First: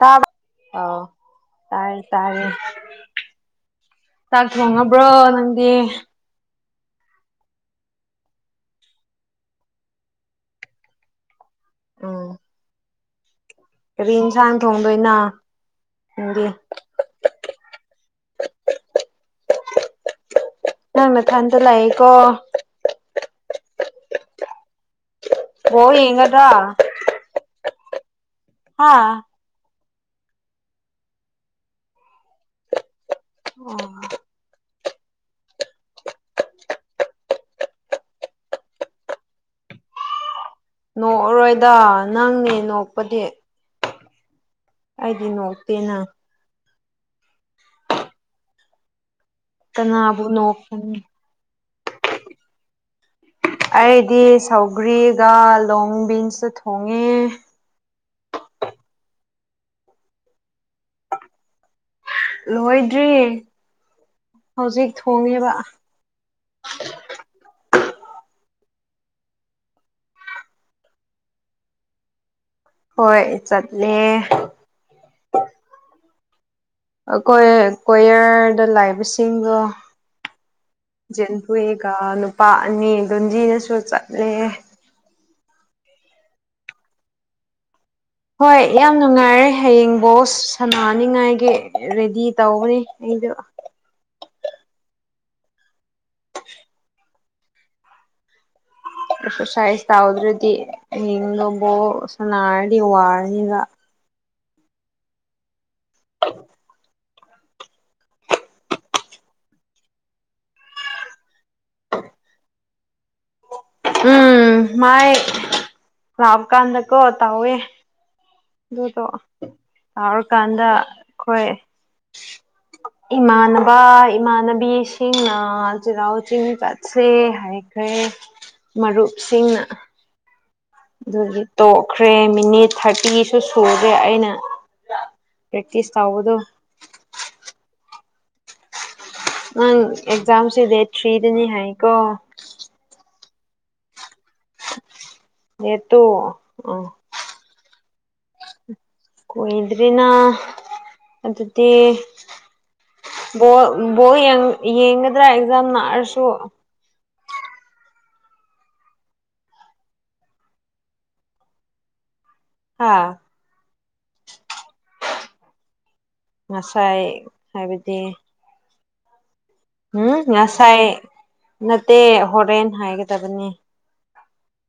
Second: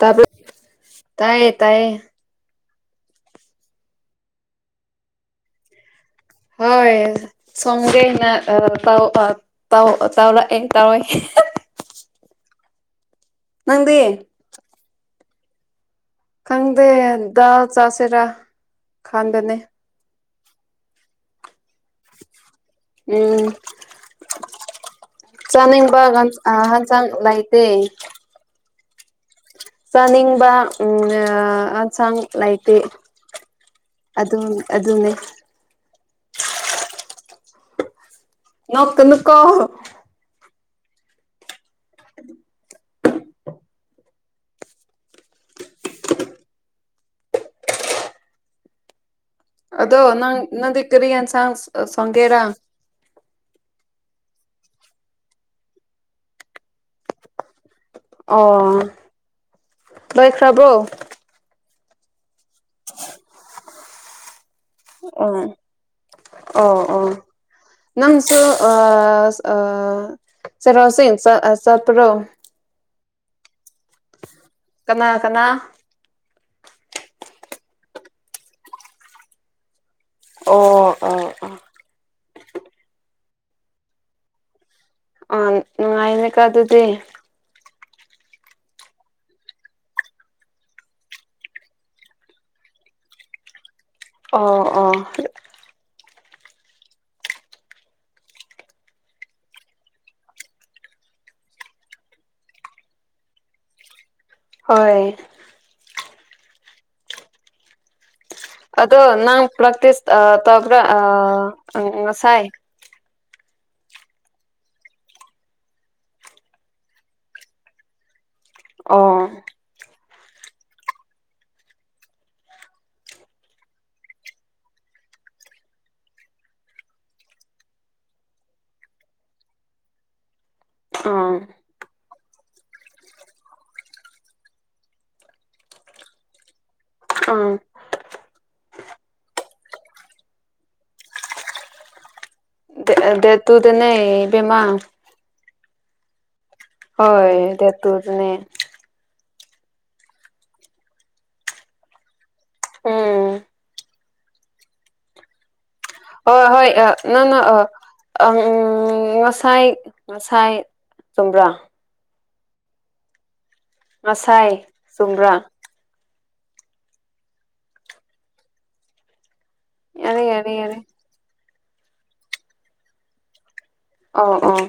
ꯇꯥꯕ꯭ꯔꯣ ꯑꯥꯎ ꯇꯥꯏꯌꯦ ꯇꯥꯏꯌꯦ ꯇꯥꯔꯦ ꯇꯥꯔꯦ ꯆꯥꯛ ꯊꯣꯡꯉꯕ꯭ꯔꯣ ꯅꯪꯗꯤ ꯍꯣꯏ ꯁꯣꯝꯒꯤꯅ ꯑ ꯇꯧ ꯑ ꯇꯧ ꯑ ꯇꯧꯔꯛꯑꯦ ꯇꯧꯏ ꯎꯝ ꯅꯪꯗꯤ ꯀꯔꯤ ꯏꯟꯁꯥꯡ ꯊꯣꯡꯗꯣꯏꯅꯣ ꯅꯪꯗꯤ ꯈꯪꯗꯦ ꯗꯥꯜ ꯆꯥꯁꯤꯔꯥ ꯈꯟꯗꯦꯅꯦ ꯅꯪ ꯅꯊꯟꯇꯥ ꯂꯩꯀꯣ ꯎꯝ ꯕꯣꯜ ꯆꯥꯅꯤꯡꯕꯒ ꯌꯦꯡꯒꯗ꯭ꯔꯥ [unintelligible] ꯆꯥꯛ ꯂꯩꯇꯦ ꯍꯥ ꯆꯥꯅꯤꯡꯕ ꯎꯝ ꯑꯟꯁꯥꯡ ꯂꯩꯇꯦ ꯑꯣ ꯑꯗꯨꯡ ꯑꯗꯨꯅꯤ ꯅꯣꯛꯀꯅꯨꯀꯣ ꯅꯣꯛꯑꯔꯣꯏꯗ ꯅꯪꯅꯤ ꯅꯣꯛꯄꯗꯤ ꯑꯩꯗꯤ ꯅꯣꯛꯇꯦꯅ ꯑꯗꯣ ꯀꯅꯥꯕꯨ ꯅꯪ ꯅꯪꯗꯤ ꯅꯣꯛꯀꯅꯤ ꯀꯔꯤ ꯑꯦꯟꯁꯥꯡ ꯁꯣꯟꯒꯦꯔꯥ ꯑꯩꯗꯤ ꯁꯧꯒ꯭ꯔꯤꯒ ꯂꯣꯡꯕꯤꯟꯁꯇꯣ ꯊꯣꯡꯉꯦ ꯑꯣ ꯂꯣꯏꯈ꯭ꯔꯥꯕꯣ ꯂꯣꯏꯗ꯭ꯔꯤ ꯍꯧꯖꯤꯛ ꯑꯣ ꯊꯣꯡꯉꯦꯕ ꯑꯣ ꯑꯣ ꯅꯪꯁꯨ ꯑꯥ ꯑꯥ ꯆꯔꯁ ꯌꯣꯡꯆ ꯆꯠꯄ꯭ꯔꯣ ꯍꯣꯏ ꯆꯠꯂꯦ ꯀꯅꯥ ꯀꯅꯥ ꯑꯩꯈꯣꯏ ꯀꯣꯌꯔꯗ ꯂꯩꯕꯁꯤꯡꯗꯣ ꯑꯣ ꯑꯣ ꯑꯣ ꯖꯤꯟꯐꯨꯏꯒ ꯅꯨꯄꯥ ꯑꯅꯤ ꯗꯨꯟꯖꯤꯅꯁꯨ ꯆꯠꯂꯦ ꯑꯥ ꯅꯨꯡꯉꯥꯏꯅꯦꯀꯣ ꯑꯗꯨꯗꯤ ꯍꯣꯏ ꯌꯥꯝ ꯅꯨꯡꯉꯥꯏꯔꯦ ꯍꯌꯦꯡ ꯕꯣꯁ ꯁꯥꯟꯅꯅꯤꯉꯥꯏꯒꯤ ꯔꯦꯗꯤ ꯇꯧꯕꯅꯦ ꯑꯩꯗꯣ ꯑꯣ ꯑꯣ [inaudible] ꯑꯦꯛꯁꯔꯁꯥꯏꯁ ꯇꯧꯗ꯭ꯔꯗꯤ ꯍꯌꯦꯡꯗꯣ ꯕꯣꯜ ꯁꯅꯥꯔꯗꯤ ꯋꯥꯔꯅꯤꯕ ꯍꯣꯏ [inaudible] ꯑꯗꯣ ꯅꯪ ꯄ꯭ꯔꯥꯛꯇꯤꯁ ꯇꯧꯕ꯭ꯔꯥ ꯑꯥ ꯉꯁꯥꯏ ꯎꯝ ꯃꯥꯏ ꯂꯥꯛꯄ ꯈꯥꯟꯗ ꯀꯣ ꯇꯧꯋꯦ ꯑꯗꯨꯗꯣ ꯑꯣ ꯌꯥꯎꯔꯀꯥꯟꯗ ꯑꯩꯈꯣꯏ ꯏꯃꯥꯟꯅꯕ ꯏꯃꯥꯟꯅꯕꯤꯁꯤꯡꯅ ꯆꯩꯔꯥꯎ ꯆꯤꯡ ꯆꯠꯁꯦ ꯍꯥꯏꯈ꯭ꯔꯦ ꯃꯔꯨꯞꯁꯤꯡꯅ ꯑꯥ ꯗꯨꯒꯤ ꯇꯣꯞ ꯈ꯭ꯔꯦ ꯃꯤꯅꯤꯠ ꯊꯥꯔꯇꯤꯁꯨ ꯁꯨꯨꯗꯔꯦ ꯑꯩꯅ ꯄ꯭ꯔꯦꯛꯇꯤꯁ ꯇꯧꯕꯗꯣ ꯎꯝ ꯅꯪ ꯑꯦꯛꯖꯥꯝꯁꯦ ꯗꯦꯠ ꯊ꯭ꯔꯤꯗꯅꯤ ꯍꯥꯏꯀꯣ ꯗꯦꯠ ꯇꯨꯗ ꯅꯦ ꯏꯕꯦꯝꯃ ꯗꯦꯠ ꯇꯨ ꯍꯣꯏ ꯗꯦꯠ ꯇꯨꯗꯅꯦ ꯀꯣꯏꯗ꯭ꯔꯤꯅ ꯑꯗꯨꯗꯤ ꯎꯝ ꯕꯣꯜ ꯕꯣꯜ ꯌꯦꯡꯒꯗ꯭ꯔꯥ ꯑꯦꯛꯖꯥꯝ ꯅꯛ ꯍꯣꯏ ꯍꯣꯏ ꯑꯥ ꯅꯪꯅ ꯑꯥ ꯉꯁꯥꯏ ꯉꯁꯥꯏ ꯆꯨꯝꯕ꯭ꯔꯥ ꯍꯥꯥ ꯉꯁꯥꯏ ꯆꯨꯝꯕ꯭ꯔꯥ ꯉꯁꯥꯏ ꯍꯥꯏꯕꯗꯤ ꯎꯝ ꯌꯥꯔꯦ ꯌꯥꯔꯦ ꯌꯥꯔꯦ ꯉꯁꯥꯏ ꯅꯠꯇꯦ ꯍꯣꯔꯦꯟ ꯍꯥꯏꯒꯗꯕꯅꯤ ꯑꯣ ꯑꯣ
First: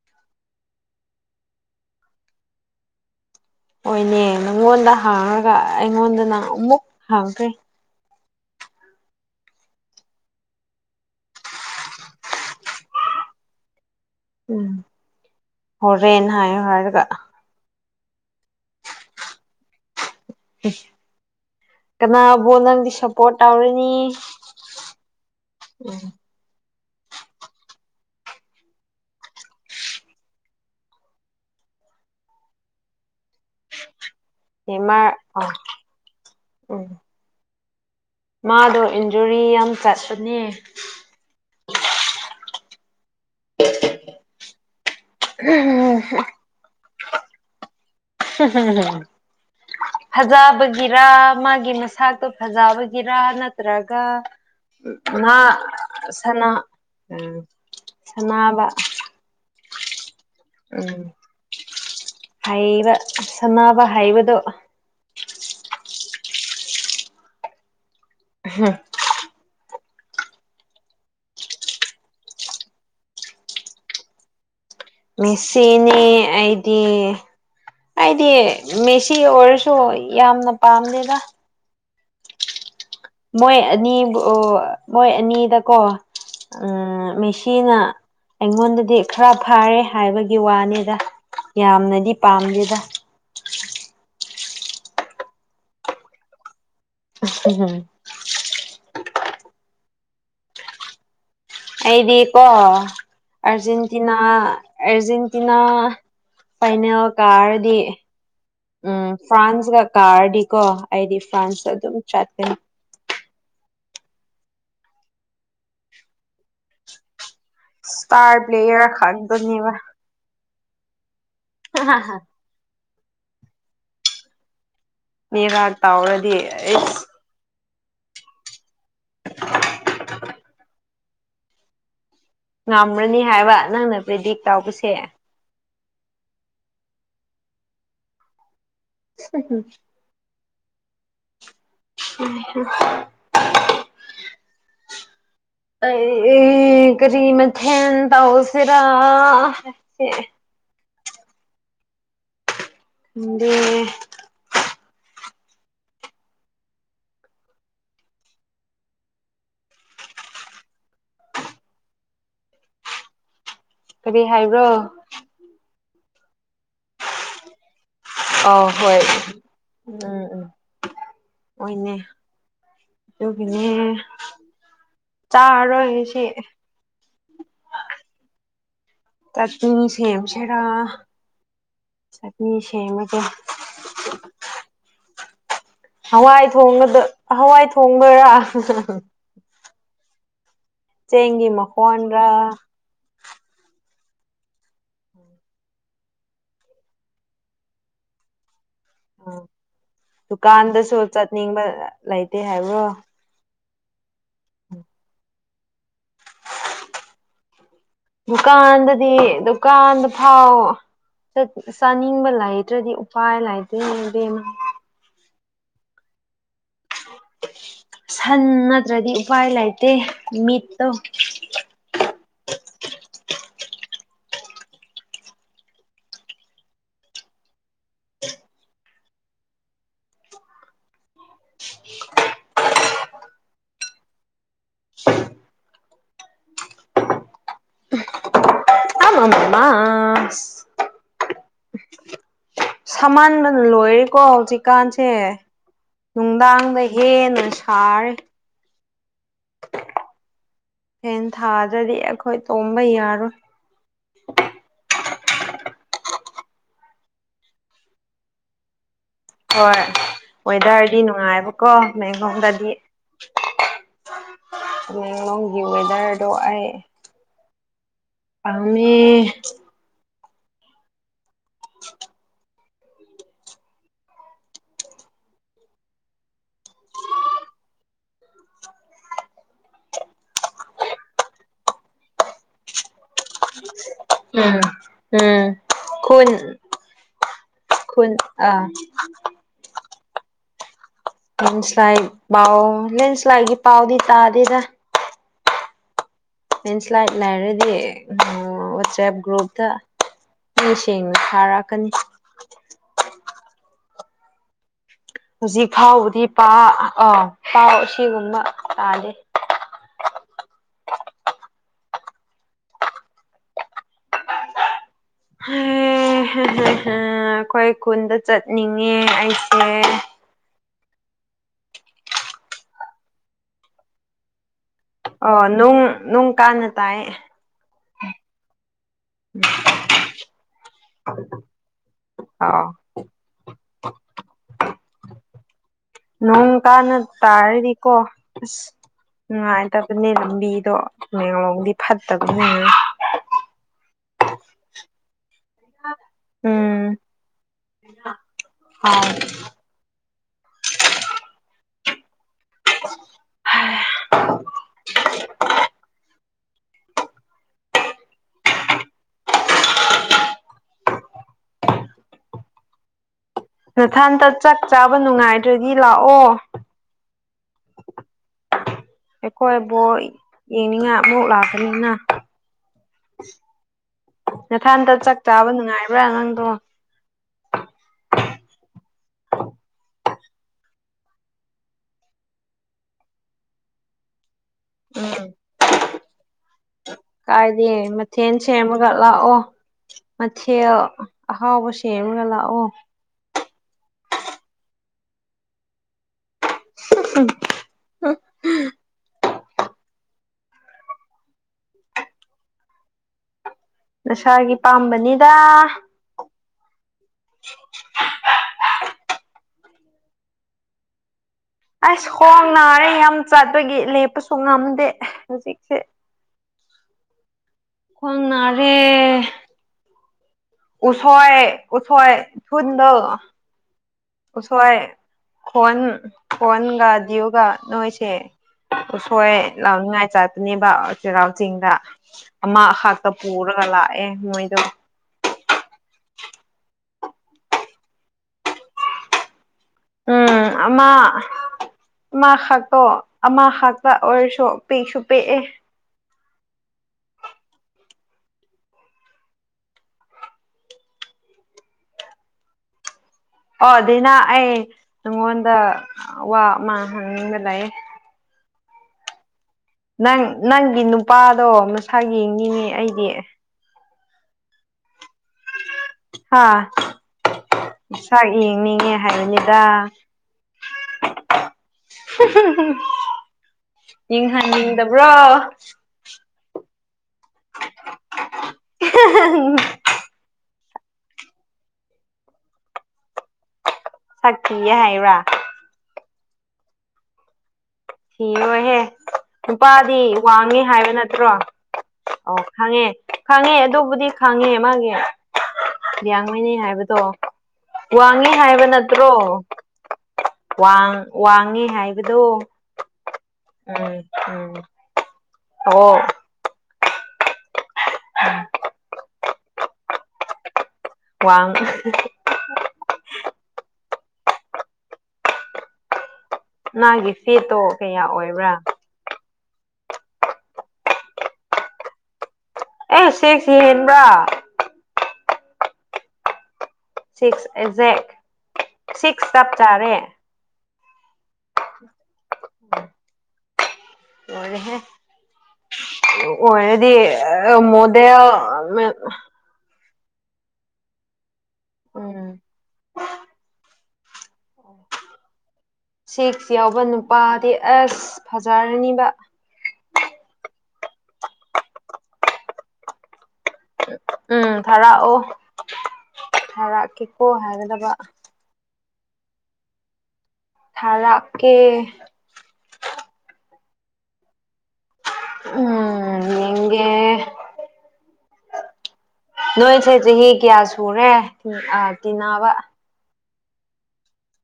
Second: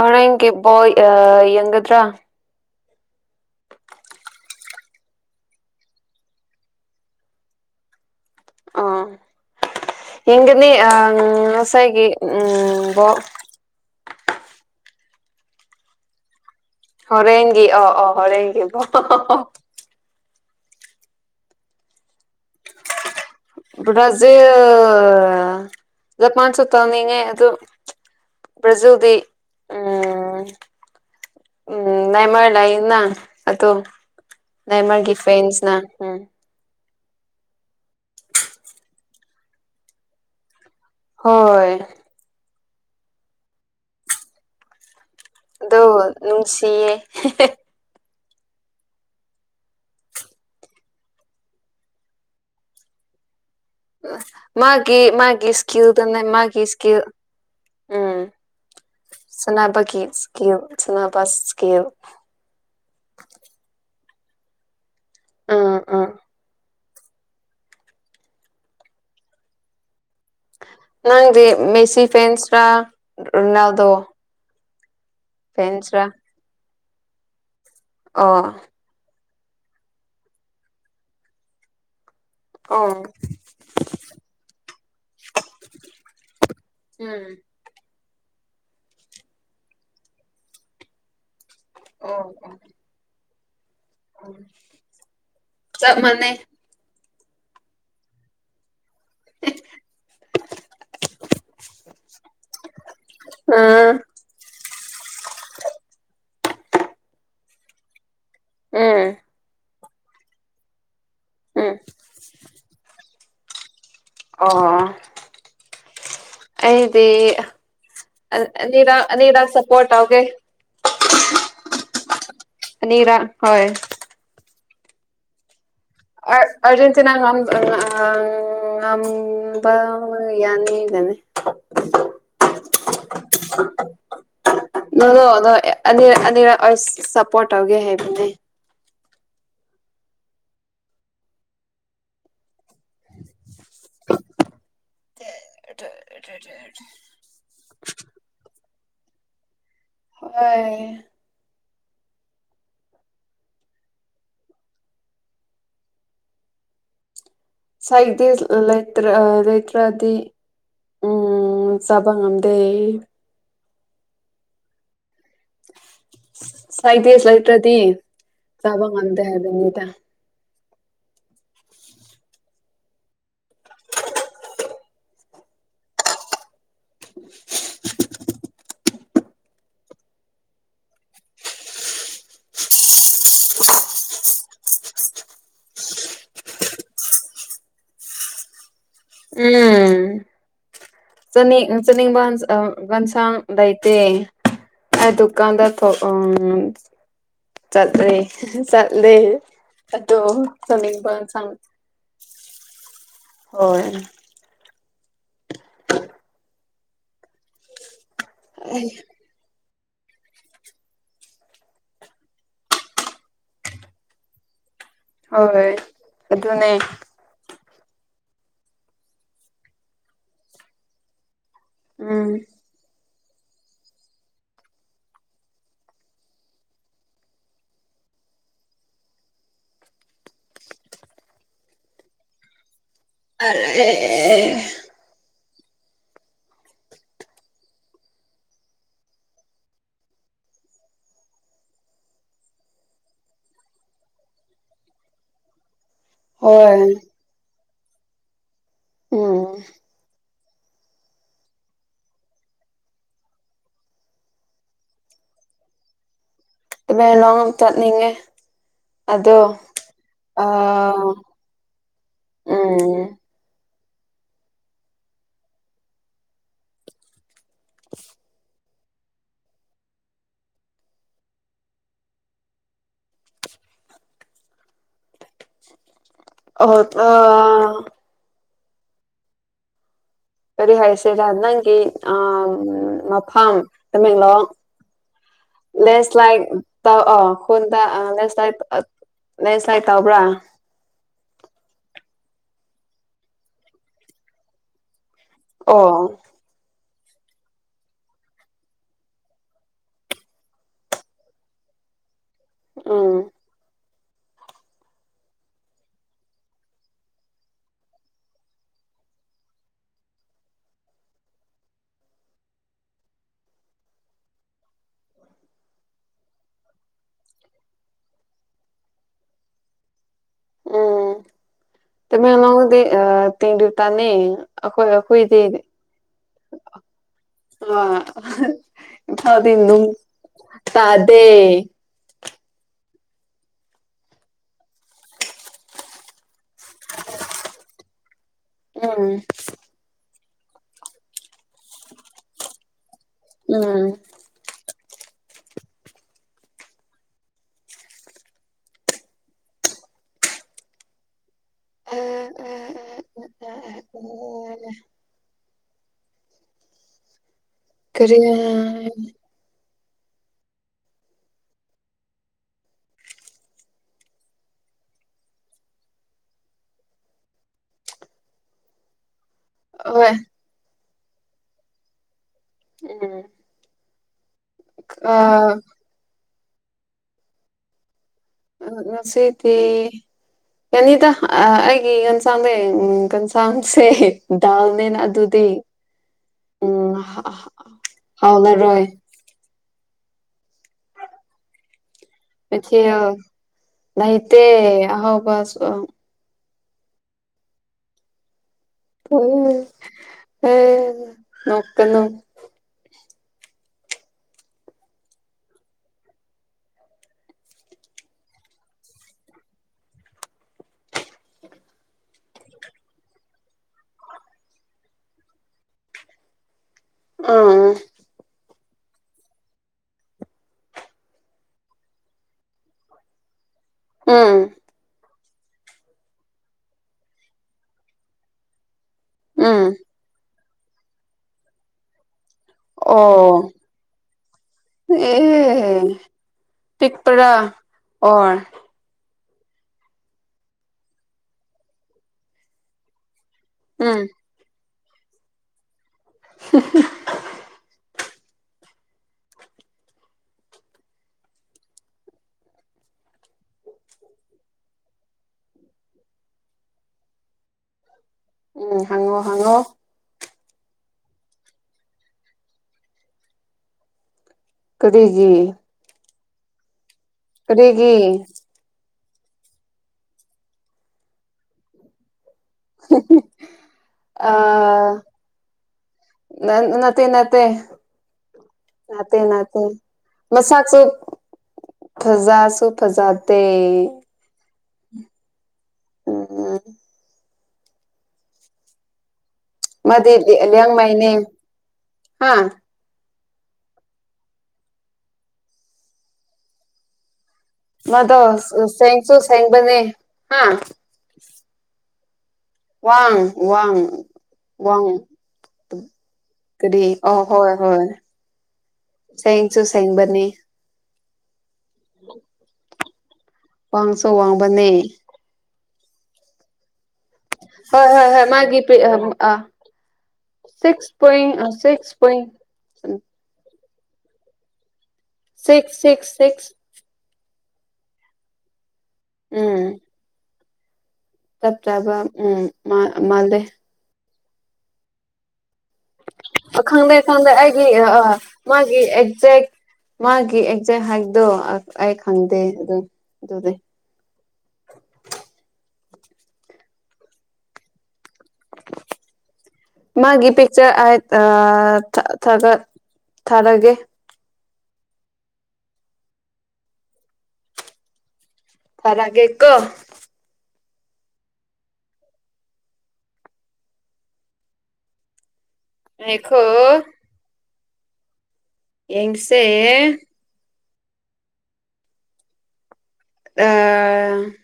ꯍꯣꯔꯦꯟꯒꯤ ꯕꯣꯜ ꯌꯦꯡꯒꯗ꯭ꯔꯥ ꯍꯣꯏꯅꯦ ꯅꯪꯉꯣꯟꯗ ꯍꯥꯡꯉꯒ ꯑꯩꯉꯣꯟꯗꯅ ꯑꯃꯨꯛ ꯍꯥꯡꯈ꯭ꯔꯦ ꯑꯣ ꯌꯦꯡꯒꯅꯤ ꯎꯝ ꯉꯁꯥꯏꯒꯤ ꯎꯝ ꯕꯣꯜ ꯎꯝ ꯍꯣꯔꯦꯟ ꯍꯥꯏꯌꯦ ꯍꯥꯏꯔꯒ ꯍꯣꯔꯦꯟꯒꯤ ꯑꯣ ꯑꯣ ꯍꯣꯔꯦꯟꯒꯤ ꯀꯅꯥꯕꯨ ꯅꯪ [inaudible] ꯕ꯭ꯔꯖꯤꯜ ꯃꯥꯥꯟꯁꯨ ꯇꯧꯅꯤꯡꯉꯦ ꯑꯗꯨ ꯕ꯭ꯔꯖꯤꯜꯗꯤ ꯎꯝ ꯎꯝ ꯃꯦꯏꯃꯥꯔ ꯂꯩꯌꯦꯅ ꯑꯗꯣ ꯅꯦꯃꯥꯔ ꯅꯦꯏꯃꯥꯔꯒꯤ ꯑ ꯐꯦꯟꯁꯅ ꯎꯝ ꯎꯝ ꯃꯥꯗꯣ ꯏꯟꯖꯨꯔꯤ ꯌꯥꯝ ꯆꯥꯁꯠꯅꯤ ꯍꯣꯏ ꯑꯗꯣ ꯅꯨꯡꯁꯤꯌꯦ [unintelligible] ꯐꯖꯕꯒꯤꯔ ꯃꯥꯒꯤ ꯃꯁꯛꯇꯣ ꯐꯖꯕꯒꯤꯔ ꯅꯠ ꯇ꯭ꯔꯒ ꯃꯥꯒꯤ ꯃꯥ ꯃꯥꯒꯤ ꯏꯁꯀꯤꯜꯗꯨꯅꯦ ꯁꯥꯟꯅ ꯃꯥꯒꯤ ꯏꯁꯀꯤꯜ ꯎꯝ ꯁꯥꯟꯅꯕ ꯁꯥꯟꯅꯕꯒꯤ ꯁ꯭ꯀꯤꯜ ꯁꯥꯟꯅꯕ ꯁ꯭ꯀꯤꯜ ꯍꯩꯕ ꯁꯥꯟꯅꯕ ꯍꯩꯕꯗꯣ [unintelligible] ꯑꯥ [unintelligible] ꯅꯪꯗꯤ ꯃꯦꯁꯤ ꯐꯦꯟꯁꯔꯥ ꯔꯣꯅꯥꯜꯗꯣ ꯃꯦꯁꯤꯅꯤ ꯐꯦꯟꯁꯔꯥ ꯑꯩꯗꯤ ꯑꯩꯗꯤ ꯑꯣ ꯃꯦꯁꯤ ꯑꯣꯏꯔꯁꯨ ꯌꯥꯝꯅ ꯄꯥꯝꯗꯦꯗ [unintelligible] ꯃꯣꯏ ꯑꯅꯤꯕꯨ ꯃꯣꯏ ꯑꯅꯤꯗꯀꯣ ꯎꯝ ꯃꯦꯁꯤꯅ ꯑꯩꯉꯣꯟꯗꯗꯤ ꯈꯔ ꯐꯥꯔꯦ ꯍꯥꯏꯕꯒꯤ ꯋꯥꯅꯤꯗ ꯌꯥꯝꯅꯗꯤ ꯑꯣ ꯑꯣ ꯄꯥꯝꯗꯦꯗ ꯆꯞ ꯃꯥꯟꯅꯩ [unintelligible] ꯑꯩꯗꯤ ꯀꯣ ꯎꯝ ꯑꯔꯖꯦꯟꯇꯤꯅꯥ ꯑ ꯑꯔꯖꯦꯟꯇꯤꯅꯥ ꯐꯥꯏꯅꯦꯜ ꯀꯥꯔꯗꯤ ꯎꯝ ꯐ꯭ꯔꯥꯟꯁꯀ ꯀꯥꯔꯗꯤꯀꯣ ꯑꯩꯗꯤ ꯐ꯭ꯔꯥꯟꯁꯇ ꯎꯝ ꯑꯗꯨꯝ ꯆꯠꯀꯅꯤ ꯑꯣ ꯑꯩꯗꯤ ꯏꯁꯇꯥꯔ ꯄ꯭ꯂꯦꯌꯔ ꯑꯅꯤꯔꯛ ꯑꯅꯤꯔꯛ ꯈꯛꯇꯅꯦꯕ ꯁꯄꯣꯔꯠ ꯇꯧꯒꯦ [unintelligible] ꯑꯅꯤꯔꯛ ꯍꯣꯏ [unintelligible] ꯑꯔ ꯑꯩꯁ ꯑꯔꯖꯦꯟꯇꯤꯅꯥ ꯉꯝ [unintelligible] ꯉꯝꯕ ꯌꯥꯅꯤꯗꯅꯤ ꯉꯝꯔꯅꯤ ꯍꯥꯏꯕ ꯅꯪꯅ ꯄ꯭ꯔꯤꯗꯤꯛ ꯇꯧꯕꯁꯦ [unintelligible] ꯑꯅꯤꯔꯛ ꯑꯅꯤꯔꯛ ꯑꯩ ꯁꯞꯄꯣꯔꯠ ꯇꯧꯒꯦ ꯍꯥꯏꯕꯅꯦ [inaudible] ꯎꯝ [unintelligible] ꯑꯩ ꯀ꯭ꯔꯤ ꯃꯊꯦꯟ ꯇꯧꯁꯤꯔꯥ [inaudible] ꯍꯥꯏ [inaudible] ꯁꯥꯏꯇꯤꯁ ꯂꯩꯇ꯭ꯔ ꯑ ꯂꯩꯇ꯭ꯔꯗꯤ ꯎꯝ ꯆꯥꯕ ꯉꯝꯗꯦ ꯀꯔꯤ ꯍꯥꯏꯕ꯭ꯔꯣ [unintelligible] [unintelligible] ꯂꯩꯇ꯭ꯔꯗꯤ ꯑ ꯆꯥꯕ ꯍꯣꯏ ꯉꯝꯗꯦ ꯍꯥꯏꯕꯅꯤꯗ ꯎꯝ ꯎꯝ ꯍꯣꯢꯅꯦ ꯑꯗꯨꯒꯤꯅꯦ ꯆꯥꯔꯔꯣꯏꯁꯤ [inaudible] ꯆꯥꯛꯅꯤ ꯁꯦꯝꯁꯤꯔꯥ ꯆꯥꯛꯅꯤ ꯁꯦꯝꯃꯒꯦ ꯍꯋꯥꯏ ꯊꯣꯡꯕꯗ ꯍꯋꯥꯏ ꯊꯣꯡꯗꯣꯏꯔꯥ ꯎꯝ ꯆꯦꯡꯒꯤ ꯆꯥꯅꯤꯡ ꯆꯥꯅꯤꯡꯕ ꯃꯈꯣꯟꯔꯥ ꯌꯦꯟꯁꯥꯡ ꯂꯩꯇꯦ ꯑꯗꯨꯀꯥꯟꯗ ꯎꯝ ꯆꯠꯂꯦ ꯆꯠꯂꯦ ꯑꯗꯣ ꯗꯨꯀꯥꯟꯗꯁꯨ ꯆꯥꯅꯤꯡꯕ ꯌꯦꯟꯁꯥꯡ ꯆꯠꯅꯤꯡꯕ ꯂꯩꯇꯦ ꯍꯥꯏꯕ꯭ꯔꯣ ꯍꯣꯏ ꯎꯝ [inaudible] ꯗꯨꯀꯥꯟꯗꯗꯤ ꯗꯨꯀꯥꯟꯗ ꯐꯥꯎ ꯆꯥꯅꯤꯡꯕ ꯂꯩꯇ꯭ꯔꯗꯤ ꯎꯄꯥꯏ ꯂꯩꯇꯦ ꯢꯕꯦꯝꯃ ꯍꯣꯏ ꯑꯗꯨꯅꯦ ꯁꯥꯟ ꯅꯠꯇ꯭ꯔꯗꯤ ꯎꯄꯥꯏ ꯂꯩꯇꯦ ꯃꯤꯠꯇꯣ ꯎꯝ ꯑ [unintelligible] ꯑꯃ ꯃꯃ [unintelligible] ꯁꯝꯍꯟꯕꯅ ꯂꯣꯏꯔꯀꯣ ꯍꯧꯖꯤꯛꯀꯥꯟꯁꯦ ꯍꯣꯏ ꯅꯨꯡꯗꯥꯡꯗ ꯍꯦꯟꯅ ꯁꯥꯔꯦ ꯎꯝ ꯐꯦꯟ ꯊꯥꯗ꯭ꯔꯗꯤ ꯑꯩꯈꯣꯏ ꯇꯨꯝꯕ ꯌꯥꯔꯣꯏ ꯇꯥꯃꯦꯡꯂꯣꯡ ꯆꯠꯅꯤꯡꯉꯦ ꯑꯗꯣ ꯍꯣꯏ ꯑ ꯋꯦꯗ꯭ꯔꯗꯤ ꯅꯨꯡꯉꯥꯏꯕꯀꯣ ꯇꯥꯃꯦꯟꯂꯣꯡꯗꯗꯤ ꯎꯝ ꯇꯥꯃꯦꯟꯂꯣꯡꯒꯤ ꯋꯦꯗꯔꯗꯣ ꯑꯩ ꯄꯥꯝꯃꯦ [inaudible] ꯑꯣ ꯑ ꯀꯔꯤ ꯍꯥꯏꯁꯤꯔꯥ ꯅꯪꯒꯤ ꯑ ꯅꯪꯒꯤ ꯃꯐꯝ ꯇꯥꯃꯦꯟꯂꯣꯡ ꯎꯝ ꯎꯝ ꯈꯨꯟ ꯂꯦꯟꯁ꯭ꯂꯥꯏꯠ ꯇꯧ ꯈꯨꯟꯗ ꯈꯨꯟ ꯂꯦꯟꯁ꯭ꯂꯥꯏꯠ ꯑꯥ ꯂꯦꯟꯁ꯭ꯂꯥꯏꯠ ꯇꯧꯕ꯭ꯔꯥ ꯂꯦꯟꯁ꯭ꯂꯥꯏꯠ ꯄꯥꯎ ꯂꯦꯟꯁ꯭ꯂꯥꯏꯠꯀꯤ ꯄꯥꯎꯗꯤ ꯇꯥꯗꯦꯗ ꯑꯣ ꯂꯦꯟꯁ꯭ꯂꯥꯏꯠ ꯂꯩꯔꯗꯤ ꯋꯥꯆꯦꯞ ꯒ꯭ꯔꯨꯞꯇ ꯃꯤ ꯁꯤꯡꯅ ꯊꯥꯔꯛꯀꯅꯤ ꯑꯝ ꯍꯧꯖꯤꯛ ꯐꯥꯎꯕꯗꯤ ꯄꯥꯎ ꯑꯥ ꯄꯥꯎ ꯑꯁꯤꯒꯨꯝꯕ ꯇꯥꯗꯦ ꯑꯩꯈꯣꯏ ꯈꯨꯨꯟꯗ ꯆꯠꯅꯤꯡꯉꯦ ꯑꯩꯁꯦ ꯎꯝ ꯇꯥꯃꯦꯟꯂꯣꯡꯗꯗꯤ [unintelligible] ꯑꯩꯈꯣꯏ ꯑꯩꯈꯣꯏꯗꯤ ꯑꯣ ꯅꯣꯡ ꯅꯣꯡ ꯀꯥꯟꯅ ꯇꯥꯏ ꯑꯃ ꯏꯝꯐꯥꯜꯗꯤ ꯅꯨꯡ ꯇꯥꯗꯦ ꯑꯥꯎ ꯅꯣꯡ ꯀꯥꯟꯅ ꯇꯥꯔꯗꯤꯀꯣ ꯑꯁ ꯎꯝ ꯅꯨꯡꯉꯥꯏ ꯐꯠꯇꯕꯅꯦ ꯂꯝꯕꯤꯗꯣ ꯃꯦꯔꯣꯡꯗꯤ ꯐꯠꯇꯕꯅꯦ ꯎꯝ [unintelligible] ꯎꯝ ꯀꯌꯥ ꯐꯥꯏꯚ ꯑ [unintelligible] ꯑꯣ ꯍꯜꯂꯦ ꯀꯔꯤꯅꯣꯍꯥ ꯅꯊꯥꯟꯇ ꯆꯥꯛ ꯆꯥꯕ ꯅꯨꯡꯉꯥꯏꯇ꯭ꯔꯗꯤ ꯂꯥꯛꯑꯣ ꯑꯩꯈꯣꯏꯕꯨ ꯍꯣꯏ ꯌꯦꯡꯅꯤꯡꯉꯥꯏ ꯑꯃꯨꯛ ꯂꯥꯛꯄꯅꯤꯅ ꯎꯝ ꯅꯊꯥꯟꯇ ꯆꯥꯛ ꯆꯥꯕ ꯑꯥ ꯅꯨꯡꯉꯥꯏꯕ꯭ꯔꯥ ꯅꯪꯗꯣ ꯑ ꯉꯁꯤꯗꯤ ꯌꯥꯅꯤꯗ ꯑꯩꯒꯤ ꯌꯦꯟꯁꯥꯡꯗꯩ ꯎꯪ ꯒꯟꯁꯥꯡꯁꯦ ꯗꯥꯜꯅꯦꯅ ꯎꯝ ꯑꯗꯨꯗꯤ ꯎꯝ ꯍꯥ- ꯍꯥ- ꯀꯥꯏꯗꯦ ꯃꯊꯦꯜ ꯍꯥꯎꯂꯔꯣꯏ ꯁꯦꯝꯃꯒ ꯂꯥꯛꯑꯣ ꯃꯊꯦꯜ ꯑꯍꯥꯎꯕ ꯁꯦ ꯑꯦꯝꯔꯒ ꯂꯥꯛ ꯃꯊꯦꯜ ꯂꯩꯇꯦ ꯑꯍꯥꯎꯕꯁꯨ [unintelligible] ꯅꯣꯛꯅꯤꯡꯉꯦ ꯑꯦ ꯅꯣꯛꯀꯅꯣ ꯅꯁꯥꯒꯤ ꯄꯥꯝꯕꯅꯤꯗ [unintelligible] ꯑꯁ ꯍꯣꯡ ꯅꯥꯔꯦ ꯌꯥꯝ ꯆꯥꯠꯄꯒꯤ ꯂꯦꯞꯄꯁꯨ ꯉꯝꯗꯦ ꯍꯧꯖꯤꯛꯁꯦ ꯑꯥ ꯈ꯭ꯋꯥꯡ ꯅꯥꯔꯦ ꯎꯁꯣꯏ ꯎꯁꯣꯏ ꯐꯨꯟꯗꯣ ꯎꯝ ꯎꯁꯣꯏ ꯈꯣꯟ ꯈꯣꯟꯒ ꯗꯤꯌꯨꯒ ꯅꯣꯏꯁꯦ ꯎꯁꯣꯏ ꯎꯝ ꯂꯥꯎꯅꯤꯉꯥꯏ ꯆꯥꯠꯅꯦꯕ ꯆꯩꯔꯥꯎ ꯆꯤꯡꯗ ꯑꯃꯍꯥꯛꯇ ꯑꯣ ꯄꯨꯔꯒ ꯂꯥꯛꯑꯦ ꯃꯣꯏꯗꯣ ꯑꯦ ꯄꯤꯛꯄꯔꯥ ꯑꯣꯏ ꯎꯝ ꯑꯃ ꯑꯃ ꯍꯛꯇꯣ ꯑꯃ ꯍꯛꯇ ꯎꯝ ꯑꯣꯏꯔꯁꯨ ꯄꯤꯁꯨ ꯄꯤꯛꯑꯦ [unintelligible] ꯑꯣ ꯑꯗꯨꯅ ꯑꯩ ꯅꯪꯉꯣꯟꯗ ꯋꯥ ꯑꯃ ꯍꯪꯅꯤꯡꯕ ꯂꯩꯌꯦ ꯎꯝ ꯍꯪꯉꯣ ꯍꯪꯉꯣ ꯅꯪ ꯅꯪꯒꯤ ꯅꯨꯄꯥꯗꯣ ꯃꯁꯥꯛ ꯌꯦꯡꯅꯤꯡꯉꯦ ꯑꯩꯗꯤ ꯀꯔꯤꯒꯤ ꯍꯥ ꯀꯔꯤꯒꯤ ꯃꯁꯥꯛ ꯌꯦꯡꯅꯤꯡꯉꯦ ꯍꯥꯏꯕꯅꯦ ꯗ ꯌꯦꯡꯍꯟꯅꯤꯡꯗꯕ꯭ꯔꯣ ꯅ ꯅꯠꯇꯦ ꯅꯠꯇꯦ ꯅꯥꯠꯇꯦ ꯅꯥꯠꯇꯦ ꯃꯁꯥꯛꯁꯨ ꯐꯖꯁꯨ ꯐꯖꯗꯦ ꯁꯛ ꯊꯤꯌꯦ ꯍꯥꯏꯕ꯭ꯔꯥ ꯎꯝ ꯁꯤ ꯔꯣꯏꯍꯦ ꯅꯨꯄꯥꯗꯤ ꯃꯥꯗꯤ ꯋꯥꯡꯉꯦ ꯍꯥꯏꯕ ꯂꯤꯌꯥꯡꯃꯩꯅꯦ ꯅꯠꯇ꯭ꯔꯣ ꯍꯥ ꯑꯣ ꯈꯪꯉꯦ ꯈꯥꯡꯉꯦ ꯑꯗꯨꯕꯨꯗꯤ ꯈꯥꯡꯉꯦ ꯃꯥꯒꯤ ꯌꯥꯡꯃꯤꯅꯤ ꯍꯥꯏꯕꯗꯣ ꯃꯥꯗꯣ ꯋꯥꯡꯉꯤ ꯍꯥꯏꯕ ꯅꯠꯇ꯭ꯔꯣ ꯁꯦꯡꯁꯨ ꯁꯦꯡꯕꯅꯦ ꯍꯥ ꯋꯥꯡ ꯋꯥꯡꯉꯦ ꯍꯥꯏꯕꯗꯣ ꯋꯥꯡ ꯋꯥꯡ ꯎꯝ ꯎꯝ ꯋꯥꯉ ꯑꯣ ꯀꯔꯤ ꯑ ꯍꯣꯏ ꯍꯣꯏ ꯁꯦꯡꯁꯨ ꯁꯦꯛꯕꯅꯤ ꯋꯥꯡ ꯋꯥꯡ ꯁꯨ ꯋꯥꯡꯕꯅꯦ ꯅꯥꯒꯤ ꯍꯣꯏ ꯍꯣꯏ ꯍꯣꯏ ꯃꯥꯒꯤ ꯄꯤ ꯑꯝ ꯑ ꯁꯤꯁ ꯄꯣꯏꯟ ꯑ ꯁꯤꯁ ꯄꯣꯏꯟ ꯑꯦ ꯆꯦꯛꯁꯤ ꯍꯦꯟꯕ꯭ꯔꯥ ꯁꯤꯛꯁ ꯁꯤꯛꯁ ꯁꯤꯛꯁ ꯁꯤꯛꯁ ꯑꯦꯖꯦꯛ ꯁꯤꯛꯁ ꯆꯞ ꯎꯝ ꯆꯥꯔꯦ ꯆꯞ ꯆꯥꯕ ꯎꯝ ꯃꯥ ꯃꯥꯜꯂꯦ ꯂꯣꯏꯔꯦꯍꯦ ꯑ ꯗꯨ ꯑꯣꯏꯔꯗꯤ ꯈꯪꯗꯦ ꯈꯪꯗꯦ ꯑ ꯑꯩꯒꯤ ꯃꯣꯗꯦꯜ ꯃꯥꯒꯤ ꯃꯦꯟ ꯑꯦꯛꯖꯦꯛ ꯃꯥꯒꯤ ꯑꯦꯛꯖꯦꯛ ꯍꯥꯏꯗꯣ ꯑꯩ ꯎꯝ ꯈꯪꯗꯦ ꯑꯗꯨ ꯑꯗꯨꯗꯤ ꯁꯤꯛꯁ ꯌꯥꯎꯕ ꯅꯨꯄꯥꯗꯤ ꯑꯦꯁ ꯐꯖꯔꯅꯤꯕ ꯃꯥꯒꯤ ꯄꯤꯛꯆꯔꯠ ꯑ ꯊꯥꯒꯠ ꯊꯥꯔꯛꯒꯦ ꯎꯝ ꯊꯥꯔꯛꯑꯣ ꯊꯥꯔꯛꯀꯦꯀꯣ ꯍꯥꯏꯒꯗꯕ ꯊꯥꯔꯛꯒꯦꯀꯣ ꯊꯥꯔꯛꯀꯦ ꯎꯝ ꯉꯥꯏꯈꯣ ꯌꯦꯡꯒꯦ ꯌꯦꯡꯁꯦ ꯅꯣꯏꯁꯦ ꯆꯍꯤ ꯀꯌꯥ ꯁꯨꯔꯦ ꯎꯝ ꯑ ꯇꯤꯟꯅꯕ ꯑ